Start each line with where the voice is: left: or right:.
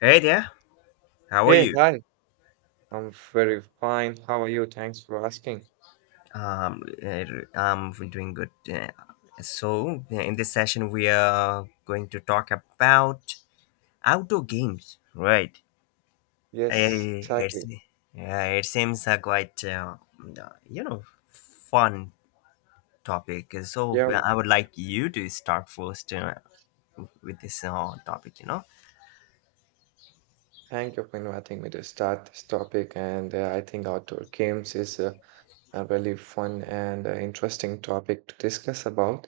left: Hey there, how are
right: Hey,
left: you?
right: hi. I'm very fine. How are you? Thanks for asking.
left: Um, uh, I'm doing good. In this session, we are going to talk about outdoor games, right?
right: Yes,
left: Uh, It's,
right: exactly.
left: yeah, it seems a quite, you know, fun topic. So,
right: Yeah, well,
left: I would like you to start first with this topic,
right: thank you for inviting me to start this topic. And I think outdoor games is a really fun and interesting topic to discuss about.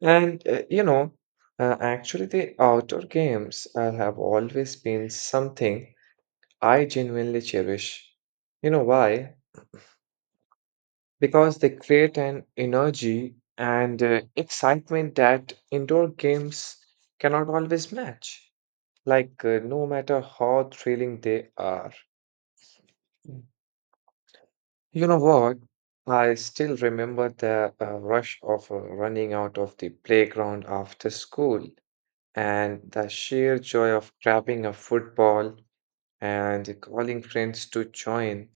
right: And uh, you know, actually, the outdoor games have always been something I genuinely cherish. You know why? Because they create an energy and excitement that indoor games cannot always match. Like, no matter how thrilling they are. Mm. You know what? I still remember the rush of running out of the playground after school and the sheer joy of grabbing a football and calling friends to join.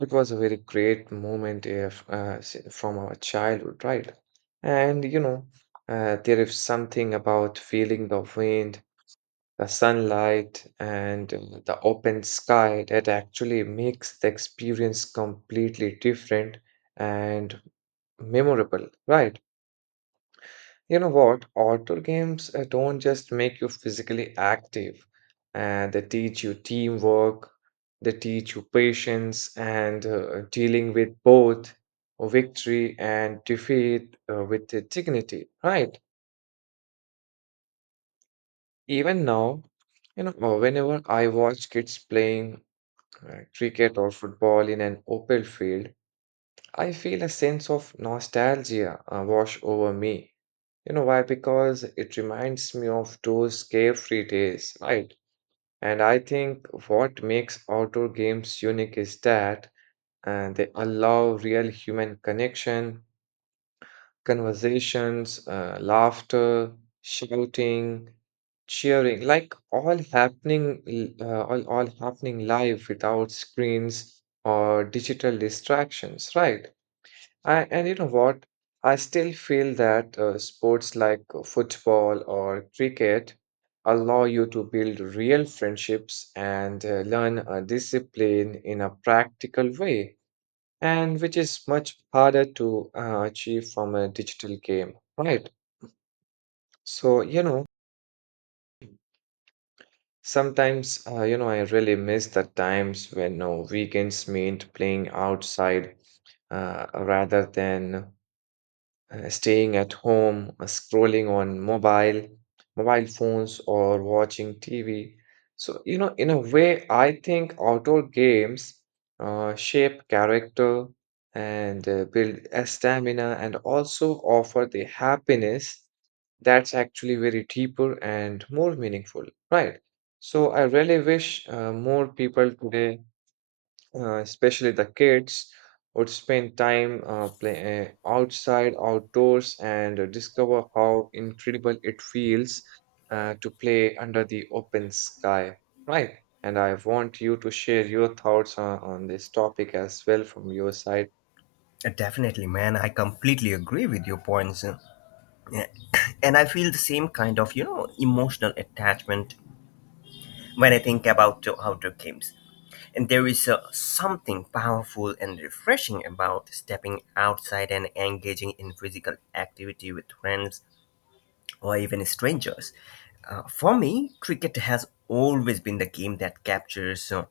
right: It was a very great moment if, s- from our childhood, right? And there is something about feeling the wind, the sunlight, and the open sky that actually makes the experience completely different and memorable, right? You know what? Outdoor games don't just make you physically active, and they teach you teamwork, they teach you patience and dealing with both victory and defeat with the dignity, right? Even now, you know, whenever I watch kids playing cricket or football in an open field, I feel a sense of nostalgia wash over me. You know why? Because it reminds me of those carefree days, right? And I think what makes outdoor games unique is that they allow real human connection, conversations, laughter, shouting, cheering, like all all happening live without screens or digital distractions, right? And you know what? I still feel that sports like football or cricket allow you to build real friendships and learn a discipline in a practical way, and which is much harder to achieve from a digital game, right? So, you know, sometimes, I really miss the times when weekends meant playing outside rather than staying at home, scrolling on mobile phones, or watching TV. So, you know, in a way, I think outdoor games shape character and build a stamina and also offer the happiness that's actually very deeper and more meaningful, right? So, I really wish more people today, especially the kids, would spend time outdoors, and discover how incredible it feels to play under the open sky. Right. And I want you to share your thoughts on this topic as well from your side.
left: Definitely, man. I completely agree with your points. And I feel the same kind of, emotional attachment when I think about the outdoor games. And there is something powerful and refreshing about stepping outside and engaging in physical activity with friends or even strangers. For me, cricket has always been the game that captures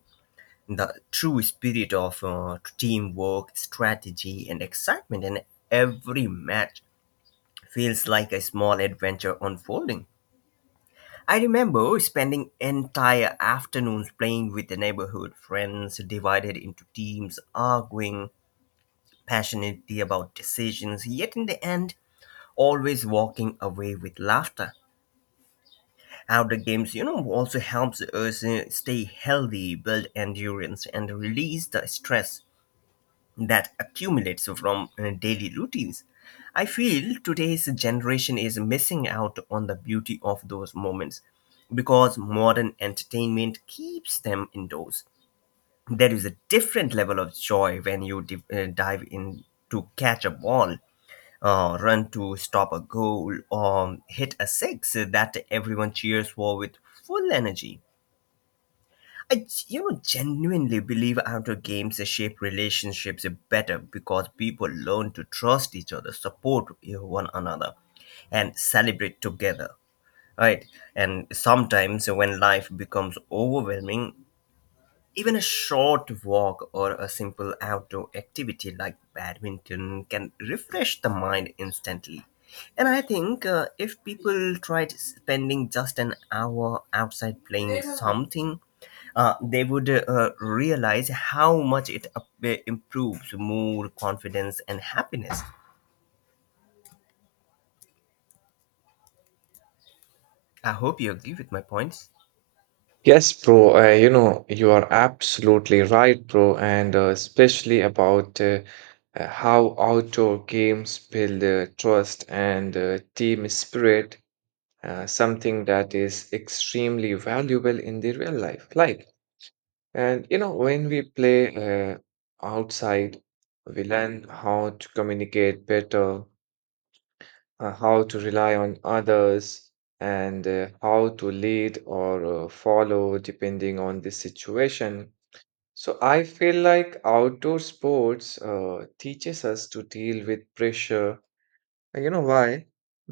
left: the true spirit of teamwork, strategy, and excitement, and every match feels like a small adventure unfolding. I remember spending entire afternoons playing with the neighborhood friends, divided into teams, arguing passionately about decisions, yet in the end, always walking away with laughter. Outdoor games, also helps us stay healthy, build endurance, and release the stress that accumulates from daily routines. I feel today's generation is missing out on the beauty of those moments because modern entertainment keeps them indoors. There is a different level of joy when you dive in to catch a ball, run to stop a goal, or hit a six that everyone cheers for with full energy. I genuinely believe outdoor games shape relationships better because people learn to trust each other, support one another, and celebrate together. Right, and sometimes when life becomes overwhelming, even a short walk or a simple outdoor activity like badminton can refresh the mind instantly. And I think if people tried spending just an hour outside playing something, they would realize how much it improves mood, confidence, and happiness. I hope you agree with my points.
right: Yes, bro. You know, you are absolutely right, bro. And especially about how outdoor games build trust and team spirit, something that is extremely valuable in the real life. Like, and you know, when we play outside, we learn how to communicate better, how to rely on others and how to lead or follow depending on the situation. So I feel like outdoor sports teaches us to deal with pressure. And you know why?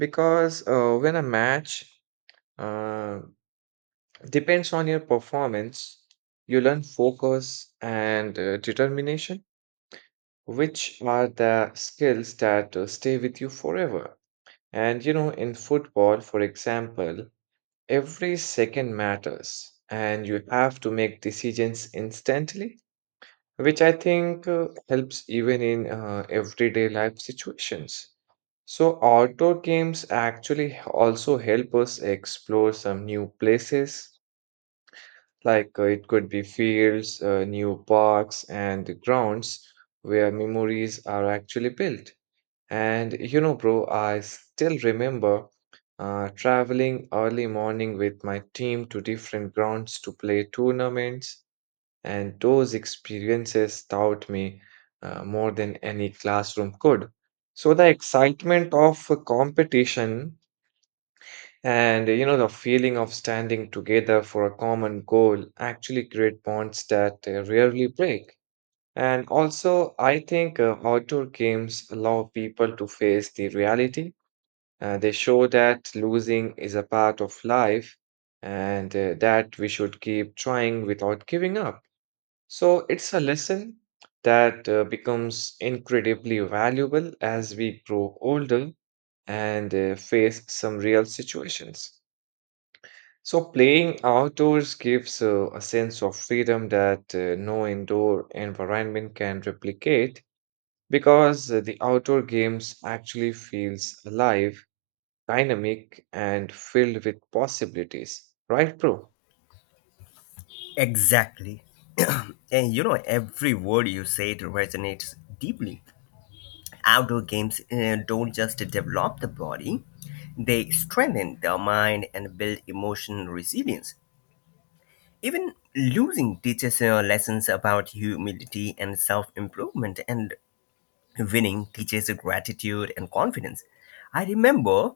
right: Because when a match uh, depends on your performance. You learn focus and determination, which are the skills that stay with you forever. And you know, in football, for example, every second matters, and you have to make decisions instantly, which I think helps even in everyday life situations. So, outdoor games actually also help us explore some new places. Like, it could be fields, new parks, and grounds where memories are actually built. And you know, bro, I still remember traveling early morning with my team to different grounds to play tournaments, and those experiences taught me more than any classroom could. So the excitement of a competition and you know, the feeling of standing together for a common goal actually create bonds that rarely break. And also, I think outdoor games allow people to face the reality. They show that losing is a part of life and that we should keep trying without giving up. So, it's a lesson that becomes incredibly valuable as we grow older and face some real situations. So playing outdoors gives a sense of freedom that no indoor environment can replicate because the outdoor games actually feels alive, dynamic and filled with possibilities. Right, bro?
left: Exactly. And every word you said resonates deeply. Outdoor games don't just develop the body, they strengthen the mind and build emotional resilience. Even losing teaches lessons about humility and self improvement, and winning teaches gratitude and confidence. I remember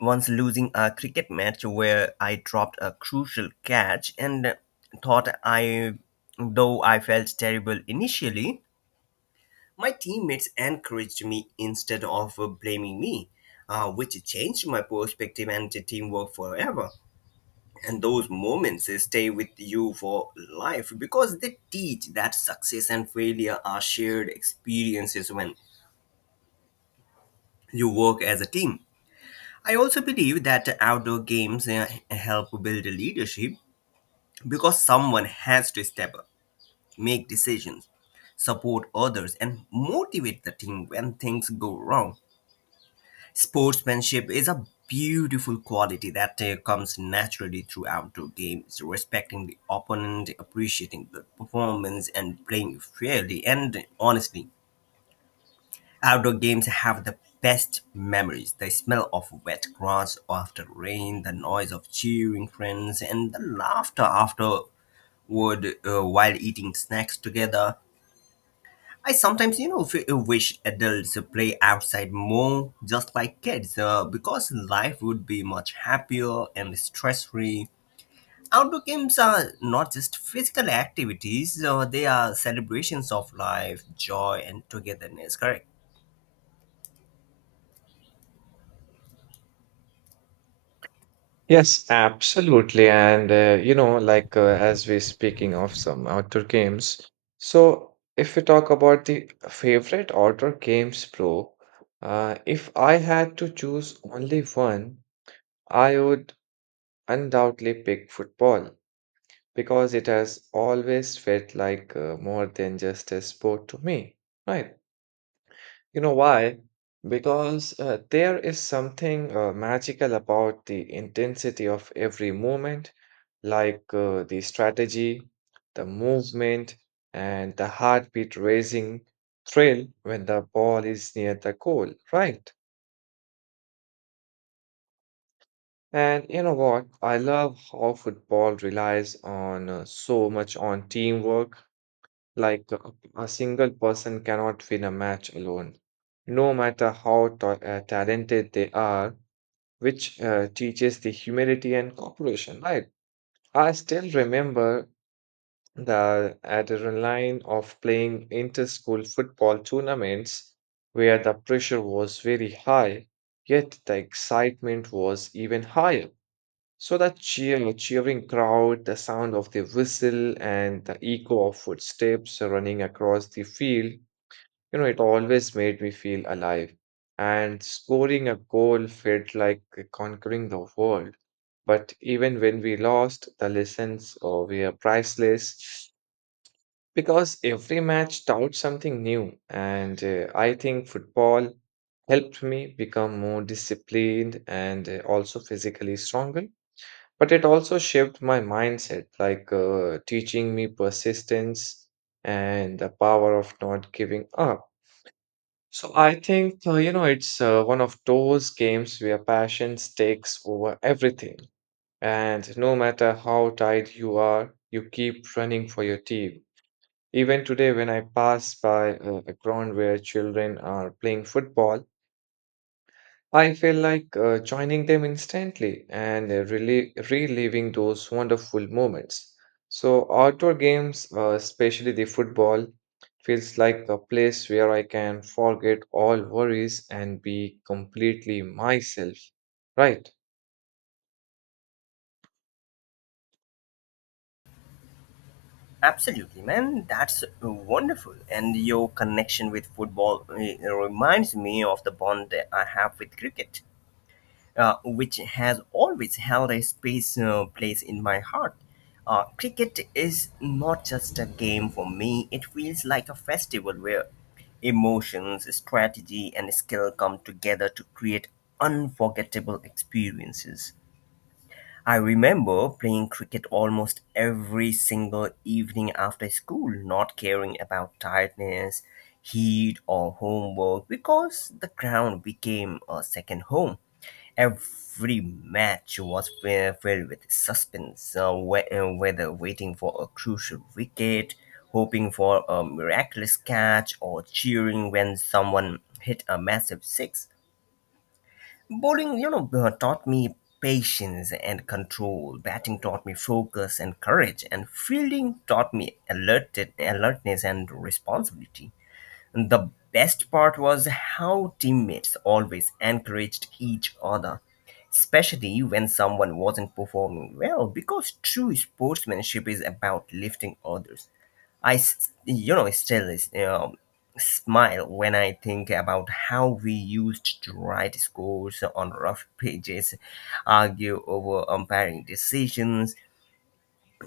left: once losing a cricket match where I dropped a crucial catch and thought I, though I felt terrible initially, my teammates encouraged me instead of blaming me, which changed my perspective and the teamwork forever. And those moments stay with you for life because they teach that success and failure are shared experiences when you work as a team. I also believe that outdoor games help build leadership because someone has to step up, make decisions, support others, and motivate the team when things go wrong. Sportsmanship is a beautiful quality that comes naturally through outdoor games, respecting the opponent, appreciating the performance, and playing fairly and honestly. Outdoor games have the best memories, the smell of wet grass after rain, the noise of cheering friends, and the laughter afterward while eating snacks together. I sometimes, wish adults play outside more, just like kids, because life would be much happier and stress-free. Outdoor games are not just physical activities; they are celebrations of life, joy, and togetherness. Correct.
right: Yes, absolutely. And you know, like, as we're speaking of some outdoor games, so if we talk about the favorite outdoor games, bro, if I had to choose only one, I would undoubtedly pick football because it has always felt like more than just a sport to me, right? You know why? Because there is something magical about the intensity of every movement, like, the strategy, the movement, and the heartbeat raising thrill when the ball is near the goal, right? And you know what? I love how football relies on so much on teamwork. Like, a single person cannot win a match alone, no matter how ta talented they are, which teaches the humility and cooperation, right? I still remember the adrenaline of playing inter-school football tournaments where the pressure was very high, yet the excitement was even higher. So that cheering crowd, the sound of the whistle, and the echo of footsteps running across the field, you know, it always made me feel alive. And scoring a goal felt like conquering the world. But even when we lost, the lessons were priceless because every match taught something new. And I think football helped me become more disciplined and also physically stronger. But it also shaped my mindset, like, teaching me persistence and the power of not giving up. So I think, you know, it's one of those games where passion takes over everything. And no matter how tired you are, you keep running for your team. Even today, when I pass by a ground where children are playing football, I feel like joining them instantly and really reliving those wonderful moments. So, outdoor games, especially the football, feels like a place where I can forget all worries and be completely myself. Right.
left: Absolutely, man. That's wonderful. And your connection with football reminds me of the bond that I have with cricket, which has always held a special place in my heart. Cricket is not just a game for me, it feels like a festival where emotions, strategy, and skill come together to create unforgettable experiences. I remember playing cricket almost every single evening after school, not caring about tiredness, heat, or homework because the ground became a second home. Every match was filled with suspense, whether waiting for a crucial wicket, hoping for a miraculous catch, or cheering when someone hit a massive six. Bowling, taught me patience and control. Batting taught me focus and courage, and fielding taught me alertness and responsibility. The best part was how teammates always encouraged each other, especially when someone wasn't performing well, because true sportsmanship is about lifting others. I, s- you know, still is, you know, smile when I think about how we used to write scores on rough pages, argue over umpiring decisions,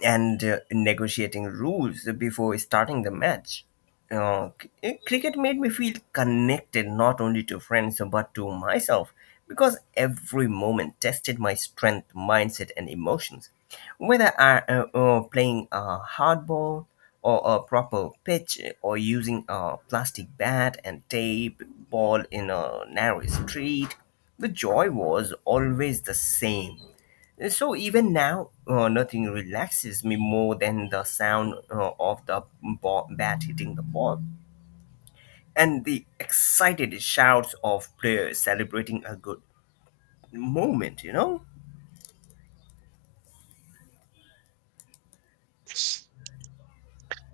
left: and negotiating rules before starting the match. Cricket made me feel connected not only to friends but to myself because every moment tested my strength, mindset, and emotions. Whether I playing a hard ball or a proper pitch or using a plastic bat and tape ball in a narrow street, the joy was always the same. So even now, nothing relaxes me more than the sound of bat hitting the ball and the excited shouts of players celebrating a good moment,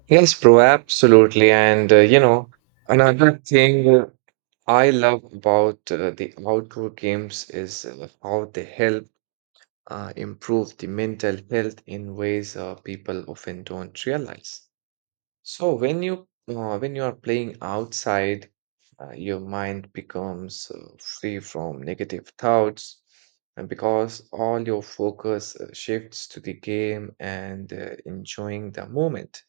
right: Yes, bro, absolutely. And you know, another thing I love about the outdoor games is how they help improve the mental health in ways people often don't realize. So when you are playing outside, your mind becomes free from negative thoughts, and because all your focus shifts to the game and enjoying the moment.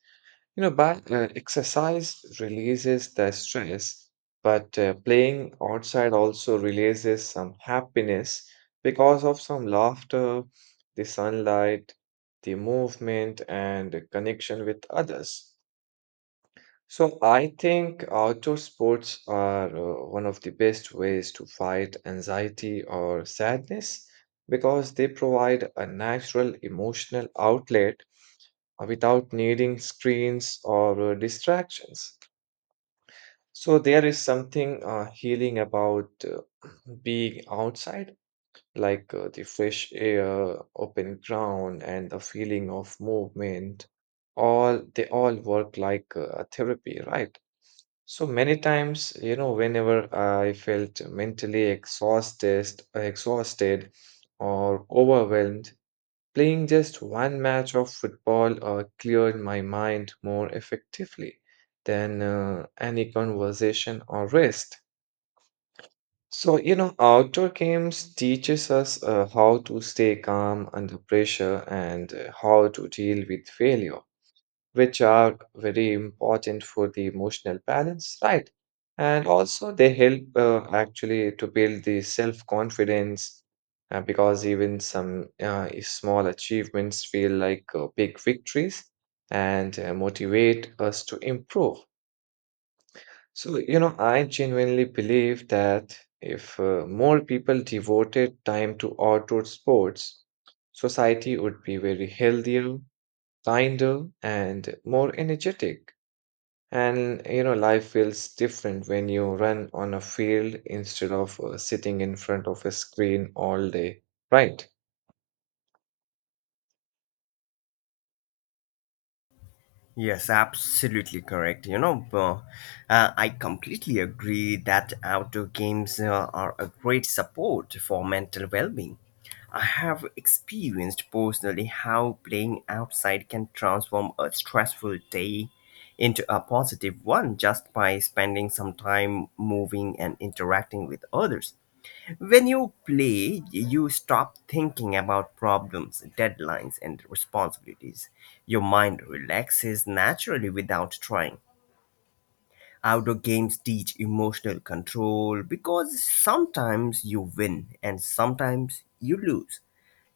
right: You know, back, exercise releases the stress, but playing outside also releases some happiness because of some laughter, the sunlight, the movement, and the connection with others. So I think outdoor sports are one of the best ways to fight anxiety or sadness because they provide a natural emotional outlet without needing screens or distractions. So there is something healing about being outside, like, the fresh air, open ground, and the feeling of movement. All they all work like a therapy, right? So many times, you know, whenever I felt mentally exhausted or overwhelmed, playing just one match of football cleared my mind more effectively than any conversation or rest. So, you know, outdoor games teaches us how to stay calm under pressure and how to deal with failure, which are very important for the emotional balance, right? And also they help actually to build the self-confidence because even some if small achievements feel like big victories and motivate us to improve. So, you know, I genuinely believe that if more people devoted time to outdoor sports, society would be very healthier, kinder, and more energetic. And you know, life feels different when you run on a field instead of sitting in front of a screen all day, right?
left: Yes, absolutely correct. I completely agree that outdoor games are a great support for mental well being. I have experienced personally how playing outside can transform a stressful day into a positive one just by spending some time moving and interacting with others. When you play, you stop thinking about problems, deadlines, and responsibilities. Your mind relaxes naturally without trying. Outdoor games teach emotional control because sometimes you win and sometimes you lose.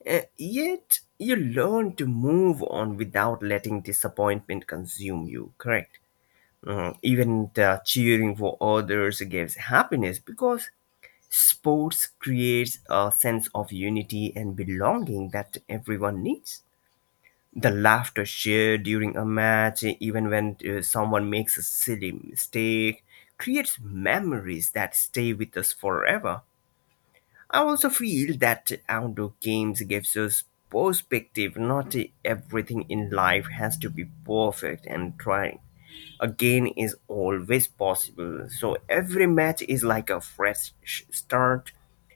left: Yet, you learn to move on without letting disappointment consume you, correct? Mhm. Even the cheering for others gives happiness because sports creates a sense of unity and belonging that everyone needs. The laughter shared during a match, even when someone makes a silly mistake, creates memories that stay with us forever. I also feel that outdoor games gives us perspective. Not everything in life has to be perfect, and trying again is always possible. So every match is like a start,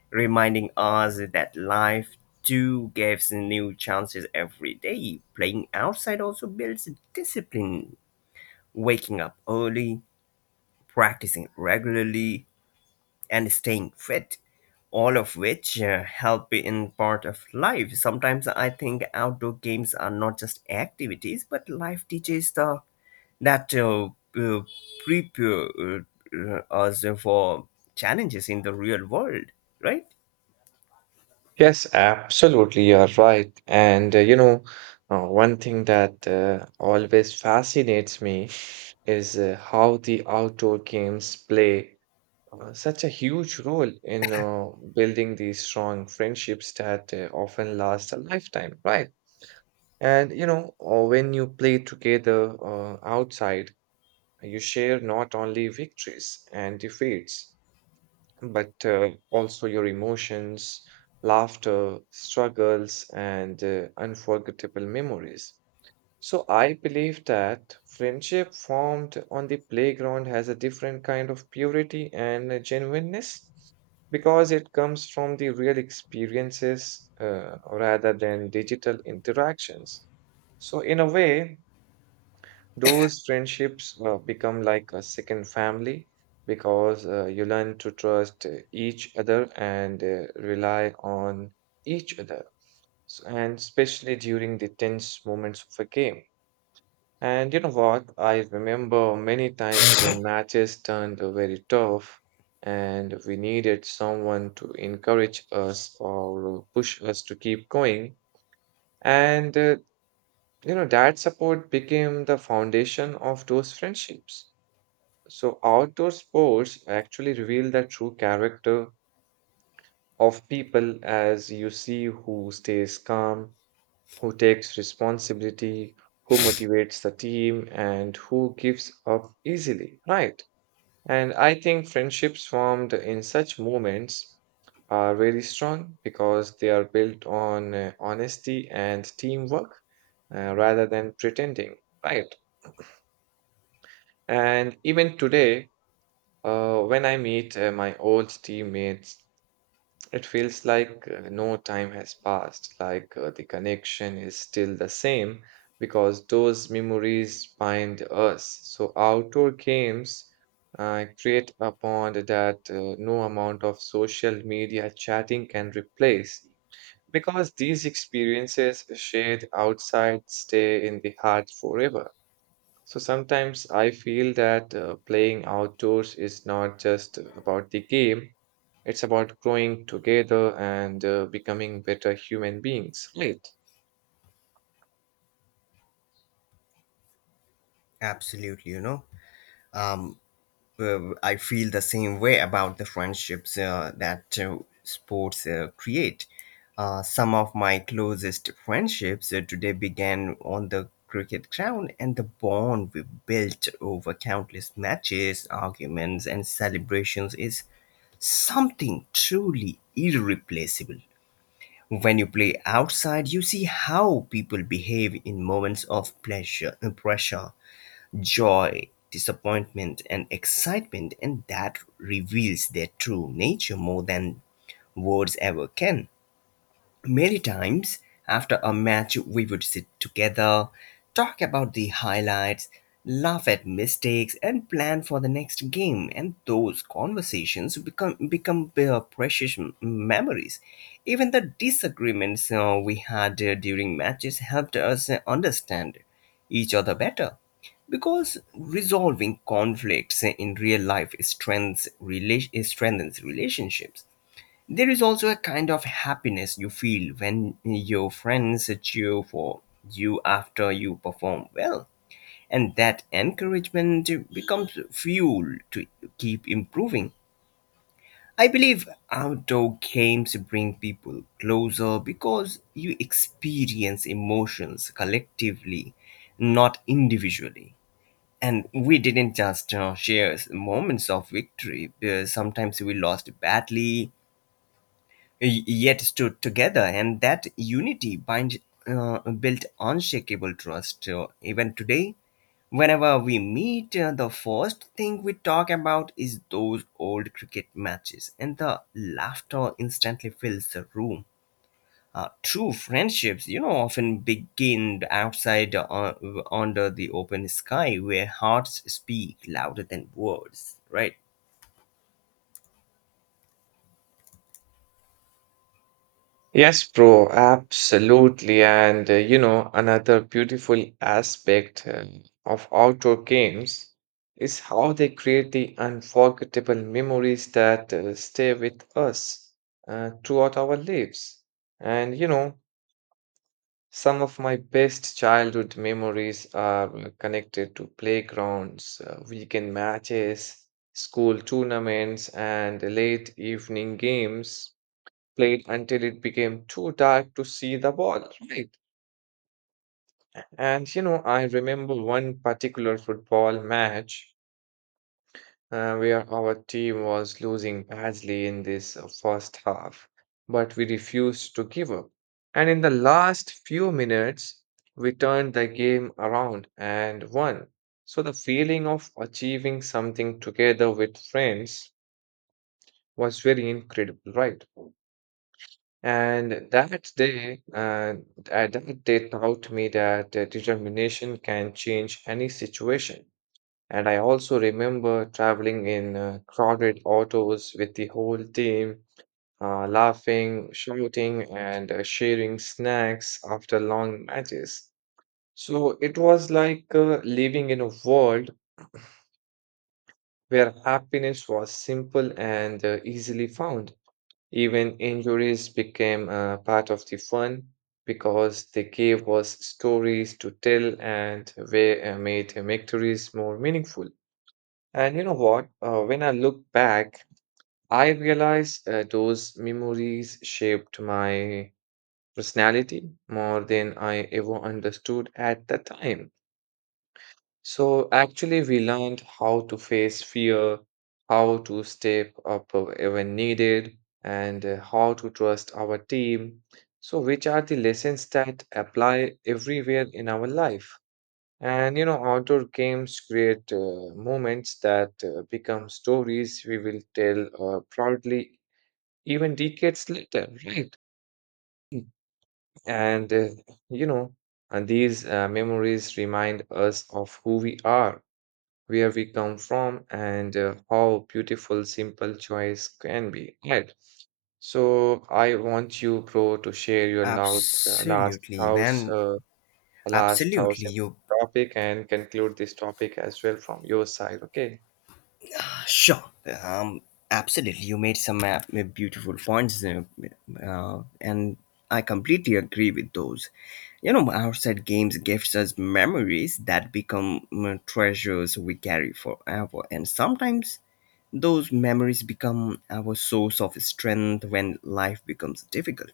left: reminding us that life too gives new chances every day. Playing outside also builds discipline, waking up early, practicing regularly, and staying fit, all of which help in part of life. Sometimes I think outdoor games are not just activities, but life teaches the that uh, prepare us for challenges in the real world, right?
right: Yes, absolutely, you're right. And you know, one thing that always fascinates me is how the outdoor games play such a huge role in building these strong friendships that often last a lifetime, right? And you know, when you play together outside, you share not only victories and defeats, but also your emotions, laughter, struggles, and unforgettable memories. So I believe that friendship formed on the playground has a different kind of purity and genuineness because it comes from the real experiences rather than digital interactions. So, in a way, those friendships become like a second family because you learn to trust each other and rely on each other. So, and especially during the tense moments of a game. And you know what? I remember many times when matches turned very tough and we needed someone to encourage us or push us to keep going. And that support became the foundation of those friendships. So, outdoor sports actually reveal the true character of people as you see who stays calm, who takes responsibility, who motivates the team, and who gives up easily, right? And I think friendships formed in such moments are really strong because they are built on honesty and teamwork rather than pretending, right? And even today, when I meet my old teammates, it feels like no time has passed, like the connection is still the same because those memories bind us. So, outdoor games create a bond that no amount of social media chatting can replace because these experiences shared outside stay in the heart forever. So sometimes I feel that playing outdoors is not just about the game, it's about growing together and becoming better human beings, right?
left: Absolutely, Um, I feel the same way about the friendships that sports create. Some of my closest friendships today began on the cricket ground, and the bond we built over countless matches, arguments, and celebrations is something truly irreplaceable. When you play outside, you see how people behave in moments of pressure, joy, disappointment, and excitement, and that reveals their true nature more than words ever can. Many times after a match, we would sit together, talk about the highlights, laugh at mistakes, and plan for the next game. And those conversations become precious memories. Even the disagreements we had during matches helped us understand each other better because resolving conflicts in real life strengthens relationships. There is also a kind of happiness you feel when your friends cheer for you after you perform well. And that encouragement becomes fuel to keep improving. I believe outdoor games bring people closer because you experience emotions collectively, not individually. And we didn't just share moments of victory. Sometimes we lost badly, yet stood together, and that unity built unshakable trust. Even today, whenever we meet, the first thing we talk about is those old cricket matches, and the laughter instantly fills the room. True friendships, often begin outside under the open sky where hearts speak louder than words, right?
right: Yes, bro, absolutely. And you know, another beautiful aspect of outdoor games is how they create the unforgettable memories that stay with us throughout our lives. And you know, some of my best childhood memories are connected to playgrounds, weekend matches, school tournaments, and late evening games played until it became too dark to see the ball, right? And you know, I remember one particular football match where our team was losing badly in this first half, but we refused to give up. And in the last few minutes, we turned the game around and won. So the feeling of achieving something together with friends was very incredible, right? And that day taught me that determination can change any situation. And I also remember traveling in crowded autos with the whole team, laughing, shouting, and sharing snacks after long matches. So it was like living in a world where happiness was simple and easily found. Even injuries became part of the fun because they gave us stories to tell and they made victories more meaningful. And you know what? When I look back, I realize those memories shaped my personality more than I ever understood at the time. So actually, we learned how to face fear, how to step up when needed, and how to trust our team. So, which are the lessons that apply everywhere in our life? And you know, outdoor games create moments that become stories we will tell proudly even decades later, right? Mm. And uh, you know, and these memories remind us of who we are, where we come from, and how beautiful simple choice can be, right? So I want you, bro, to share your
left: Absolutely, man.
right: last thoughts
left: Absolutely.
right: in
left: You
right: topic, and conclude this topic as well from your side. Okay?
left: sure. Um, Absolutely. You made some beautiful points, and I completely agree with those. You know, outside games gives us memories that become treasures we carry forever, and sometimes those memories become our source of strength when life becomes difficult.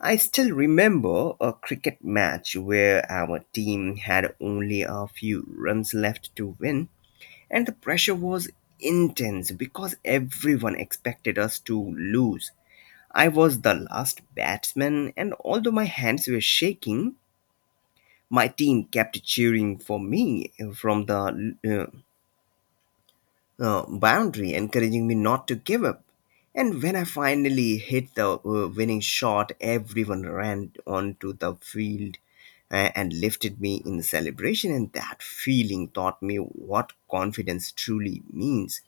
left: I still remember a cricket match where our team had only a few runs left to win and the pressure was intense because everyone expected us to lose. I was the last batsman, and although my hands were shaking, my team kept cheering for me from the boundary, encouraging me not to give up. And when I finally hit the winning shot, everyone ran onto the field and lifted me in celebration. And that feeling taught me what confidence truly means.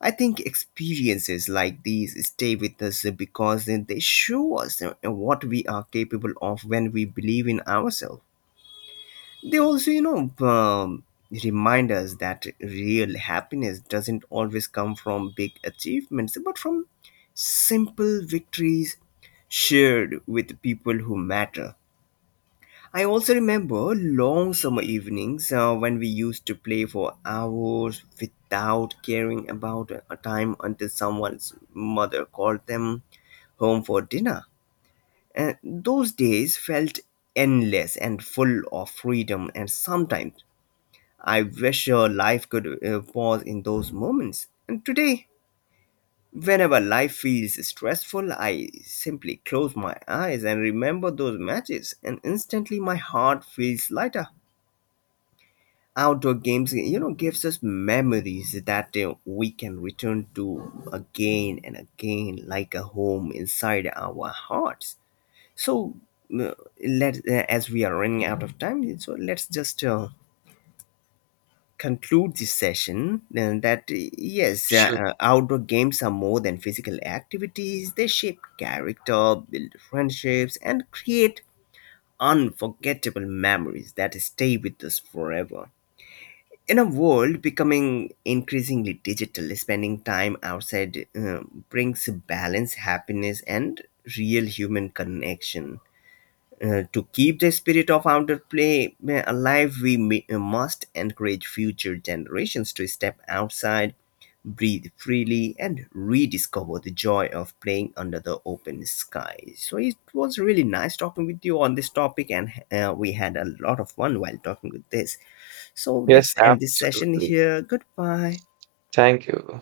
left: I think experiences like these stay with us because they show us what we are capable of when we believe in ourselves. They also, remind us that real happiness doesn't always come from big achievements, but from simple victories shared with people who matter. I also remember long summer evenings when we used to play for hours without caring about a time until someone's mother called them home for dinner. And those days felt endless and full of freedom, and sometimes I wish life could pause in those moments. And today, whenever life feels stressful, I simply close my eyes and remember those matches, and instantly my heart feels lighter. Outdoor games, gives us memories that we can return to again and again like a home inside our hearts. So uh, let as we are running out of time, so let's just conclude this session. And that, yes,
right: Sure.
left: outdoor games are more than physical activities, they shape character, build friendships, and create unforgettable memories that stay with us forever. In a world becoming increasingly digital, spending time outside brings balance, happiness, and real human connection. To keep the spirit of outdoor play alive, we must encourage future generations to step outside, breathe freely, and rediscover the joy of playing under the open sky. So it was really nice talking with you on this topic, and we had a lot of fun while talking with this. So
right: Yes,
left: let's end this session
right: absolutely.
left: here. Goodbye.
right: Thank you.